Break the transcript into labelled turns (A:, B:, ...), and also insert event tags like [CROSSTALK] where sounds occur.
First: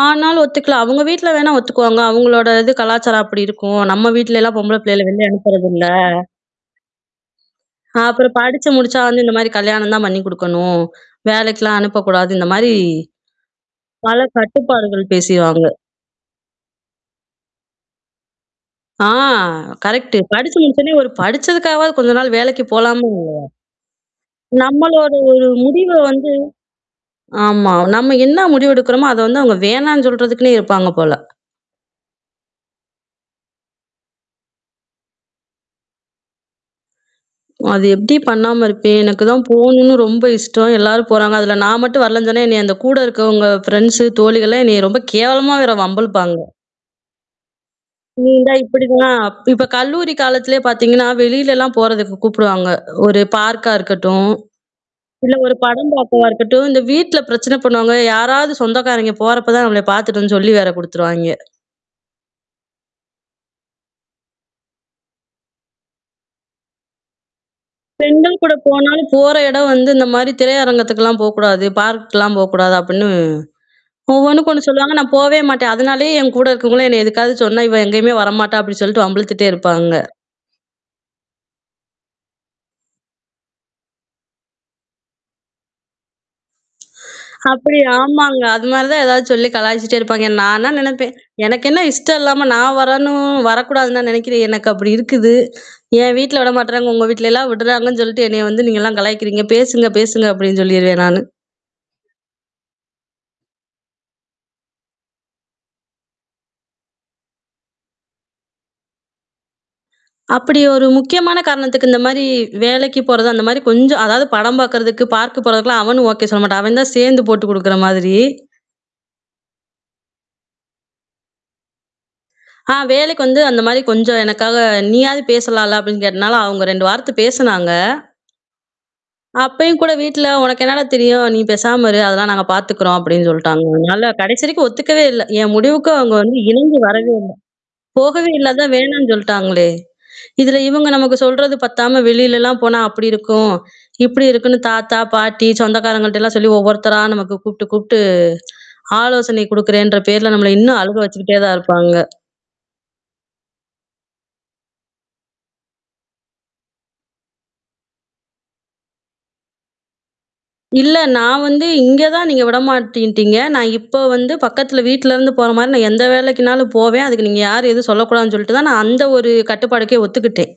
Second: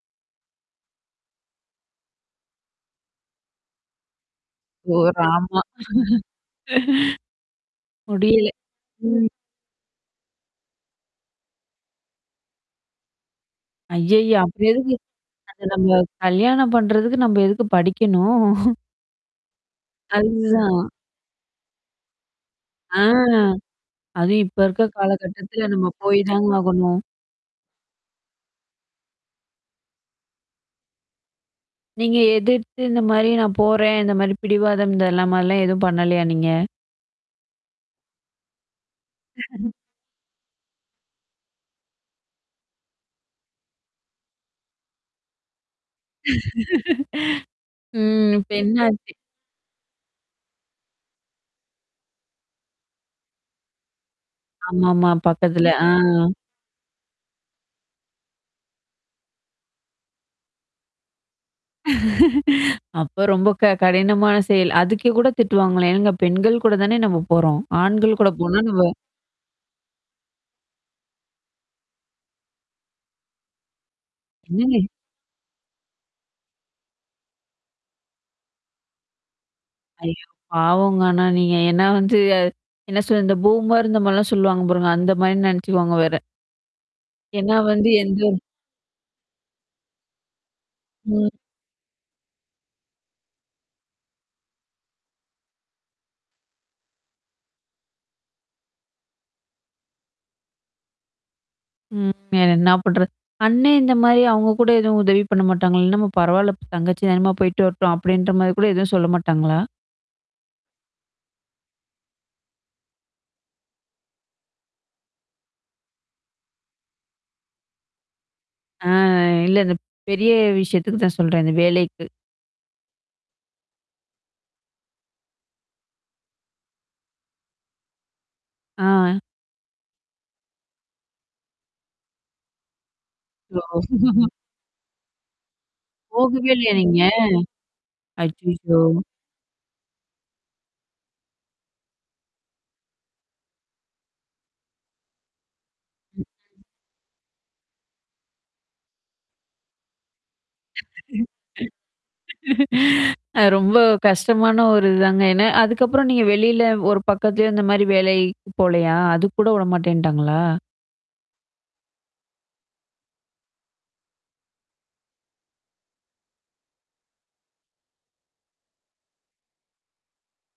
A: ஆனாலும் ஒத்துக்கல. அவங்க வீட்ல வேணா ஒத்துக்குவாங்க. அவங்களோட இது கலாச்சாரம் அப்படி இருக்கும். நம்ம வீட்லலாம் பொம்பள
B: ஓ!
A: பிள்ளையல வெளிய
B: ராமா.
A: அனுப்புறதில்ல.
B: [LAUGHS]
A: அப்பறம்
B: முடியல.
A: படிச்சு முடிச்சா வந்து,
B: ம்.
A: இந்த மாரி கல்யாணம் தான் பண்ணி குடுக்கணும். வேலைக்கலாம் அனுப்பக்கூடாது. இந்த மாரி, பல
B: ஐய்யய்யா! அப்பறம் எதுக்கு?
A: கட்டுப்பாடுகள் பேசுவாங்க.
B: அந்த நம்ம கல்யாணம் பண்றதுக்கு நம்ம எதுக்கு படிக்கணும்? [CHUCKLES]
A: ஆ கரெக்ட்டு. படிச்சு
B: அதுதான்.
A: முடிச்சோனே ஒரு படிச்சதுக்காகவாது கொஞ்ச நாள் வேலைக்கு
B: ஆ.
A: போலாமா? இல்லையா?
B: அதுவும் இப்ப இருக்க
A: நம்மளோட ஒரு
B: காலகட்டத்துல நம்ம
A: முடிவ
B: போய்
A: வந்து
B: தாங்க ஆகணும்.
A: ஆமா. நம்ம என்ன முடிவெடுக்குறோமோ, அத வந்து அவங்க வேணான்னு சொல்றதுக்குன்னே இருப்பாங்க போல.
B: நீங்க எதிர்த்து இந்த மாரி நான் போறேன் இந்த மாரி பிடிவாதம் இந்தெல்லாம் மாரிலாம் எதுவும் பண்ணலயா நீங்க?
A: அது எப்படி பண்ணாம இருப்பேன்? எனக்கு தான்
B: [LAUGHS]
A: போணும்னு ரொம்ப இஷ்டம். எல்லாரும் போறாங்க. அதுல நான் மட்டும் வரலன்னு சொன்னா, என்னைய அந்த கூட இருக்கவங்க ஃப்ரெண்ட்ஸ் தோழிகள்லாம் என்னைய ரொம்ப கேவலமா வேற வம்பு இழுப்பாங்க.
B: [LAUGHS]
A: நீ
B: ம். இப்ப
A: இந்தா
B: என்ன ஆச்சி?
A: இப்படிதான், இப்ப கல்லூரி காலத்திலே பார்த்தீங்கன்னா, வெளிலலாம் போறதுக்கு கூப்புடுவாங்க. ஒரு பார்க்கா இருக்கட்டும்.
B: ஆமாமா.
A: இல்ல ஒரு
B: பக்கத்துல.
A: படம்
B: ஆ.
A: பார்க்கவா இருக்கட்டும் இந்த வீட்ல பிரச்சன பண்ணுவாங்க. யாராவது சொந்தக்காரைங்க போறப்ப தான் நம்மள பார்த்துட்டோன்னு சொல்லி வேற குடுத்துருவாயிங்க.
B: [LAUGHS] அப்ப ரொம்ப க கடினமான செயல். அதுக்கே கூட திட்டுவாங்களா? ஏங்க பெண்கள் கூட தானே நம்ம போறோம். ஆண்கள் கூட
A: பெண்கள் கூட
B: போனா நம்ம
A: போனாலும் போற இடம் வந்து இந்த மாரி திரையரங்கத்துக்கல்லாம் போக்கூடாது, பார்க்லாம் போக்கூடாது அப்படின்னு, ஒவ்வொன்னுக்கு ஒண்ணு
B: என்னங்க
A: சொல்லுவாங்க நான் போவே மாட்டேன். அதனாலேயே என் கூட இருக்கவங்களும் என்ன எதுக்காவது சொன்னா, இவ எங்கயுமே வரமாட்டா! அப்டின்னு சொல்லிட்டு வம்பிழுத்துட்டே இருப்பாங்க.
B: ஐயோ! பாவம்ங்க ஆனா நீங்க. ஏன்னா வந்து அ என்ன சொல்ல இந்த பூமர் இந்த மாரிலாம் சொல்லுவாங்க பாருங்க. அந்த மாரின்னு நெனச்சுக்குவாங்க வேற. ஏன்னா
A: அப்படி,
B: வந்து, எந்ததொரு
A: ஆமாங்க. அது மாரி தான் ஏதாவது சொல்லி கலாய்ச்சுட்டே இருப்பாங்க. நானா நெனைப்பேன்.
B: ம்.
A: எனக்கு என்ன இஷ்டம் இல்லாம நான் வரணும் வரக்கூடாதுன்னா நெனைக்கிறேன். எனக்கு அப்படி இருக்குது என் வீட்ல விடமாட்றாங்க. உங்க வீட்லல்லாம் விட்றாங்கன்னு சொல்லிட்டு என்னைய வந்து நீங்கலாம் கலாய்க்கிறீங்க. பேசுங்க, பேசுங்க அப்டின்னு சொல்லிருவேன் நானு.
B: ம். வேற என்னா பண்றது? அண்ணே இந்த மாரி அவங்க கூட எதுவும் உதவி பண்ண மாட்டாங்களா? என்னம்மா நம்ம பரவால்ல இப்ப தங்கச்சி தானமா! போயி்ட்டு வரட்டும், அப்படின்ற மாரி கூட எதுவும் சொல்ல மாட்டாங்களா?
A: அப்படி ஒரு முக்கியமான காரணத்துக்கு இந்த மாரி வேலைக்கு போறது, அந்த மாரி கொஞ்சம் அதாவது படம் பாக்கறதுக்கு, பார்க் போறதுக்கெல்லாம் அவனும் ஓகே சொல்ல மாட்டான். அவன் தான் சேர்ந்து போட்டு குடுக்குற மாதிரி.
B: ஆ. இல்ல அ இந்த பெரிய விஷயத்துக்கு தான் சொல்றேன். இந்த வேலைக்கு.
A: ஆ வேலைக்கு வந்து அந்த மாரி கொஞ்சம் எனக்காக நீயாவது பேசலால்ல அப்டின்னு கேட்டனால, அவங்க 2 வார்த்த பேசனாங்க.
B: ஆ.
A: அப்பயும் கூட வீட்ல "உனக்கு என்னடா தெரியும்? நீ பேசாம இரு" அதெல்லாம் நாங்க பார்த்துக்குறோம் அப்படின்னு
B: ஓ!
A: சொல்ட்டாங்க அதுனால
B: [LAUGHS]
A: கடைசி வரைக்கும் ஒத்துக்கவே இல்ல. என் முடிவுக்கு அவங்க வந்து
B: போகவே இல்லையா
A: இணங்கி
B: நீங்க?
A: வரவே இல்ல. போகவே இல்லா அதான்
B: ஐய்யய்யோ!
A: வேணான்னு சொல்டாங்களே! இதுல இவங்க நமக்கு சொல்றது பத்தாம வெளிலலாம் போனா, அப்படி இருக்கும் இப்படி இருக்குன்னு தாத்தா, பாட்டி, சொந்தக்காரங்கள்ட்டல்லாம் சொல்லி ஒவ்வொருத்தரா நமக்கு கூப்ட்டு, கூப்ட்டு ஆலோசனை குடுக்கறேன்ற பேர்ல நம்மள இன்னும் அழுக
B: [LAUGHS] ம்.
A: வச்சுட்டே தான் இருப்பாங்க.
B: அ ரொம்ப கஷ்டமான ஒரு இது தாங்க. ஏன்னா அதுக்கப்புறம் நீங்க வெளியில ஒரு பக்கத்திலயும் இந்த மாரி வேலைக்கு போலையா? அதுக்கூட விட மாட்டேன்ட்டாங்களா?
A: இல்ல நான் வந்து இங்க தான் நீங்க விடமாட்டின்ட்டீங்க. நான் இப்ப வந்து பக்கத்தில, வீட்லருந்து போற மாரி நான் எந்த வேலைக்குனாலும் போவேன். அதுக்கு நீங்க யார் எதுவும் சொல்லக்கூடாதுன்னு சொல்லிட்டு தான், நான் அந்த ஒரு கட்டுப்பாடுக்கே ஒத்துக்கிட்டேன்.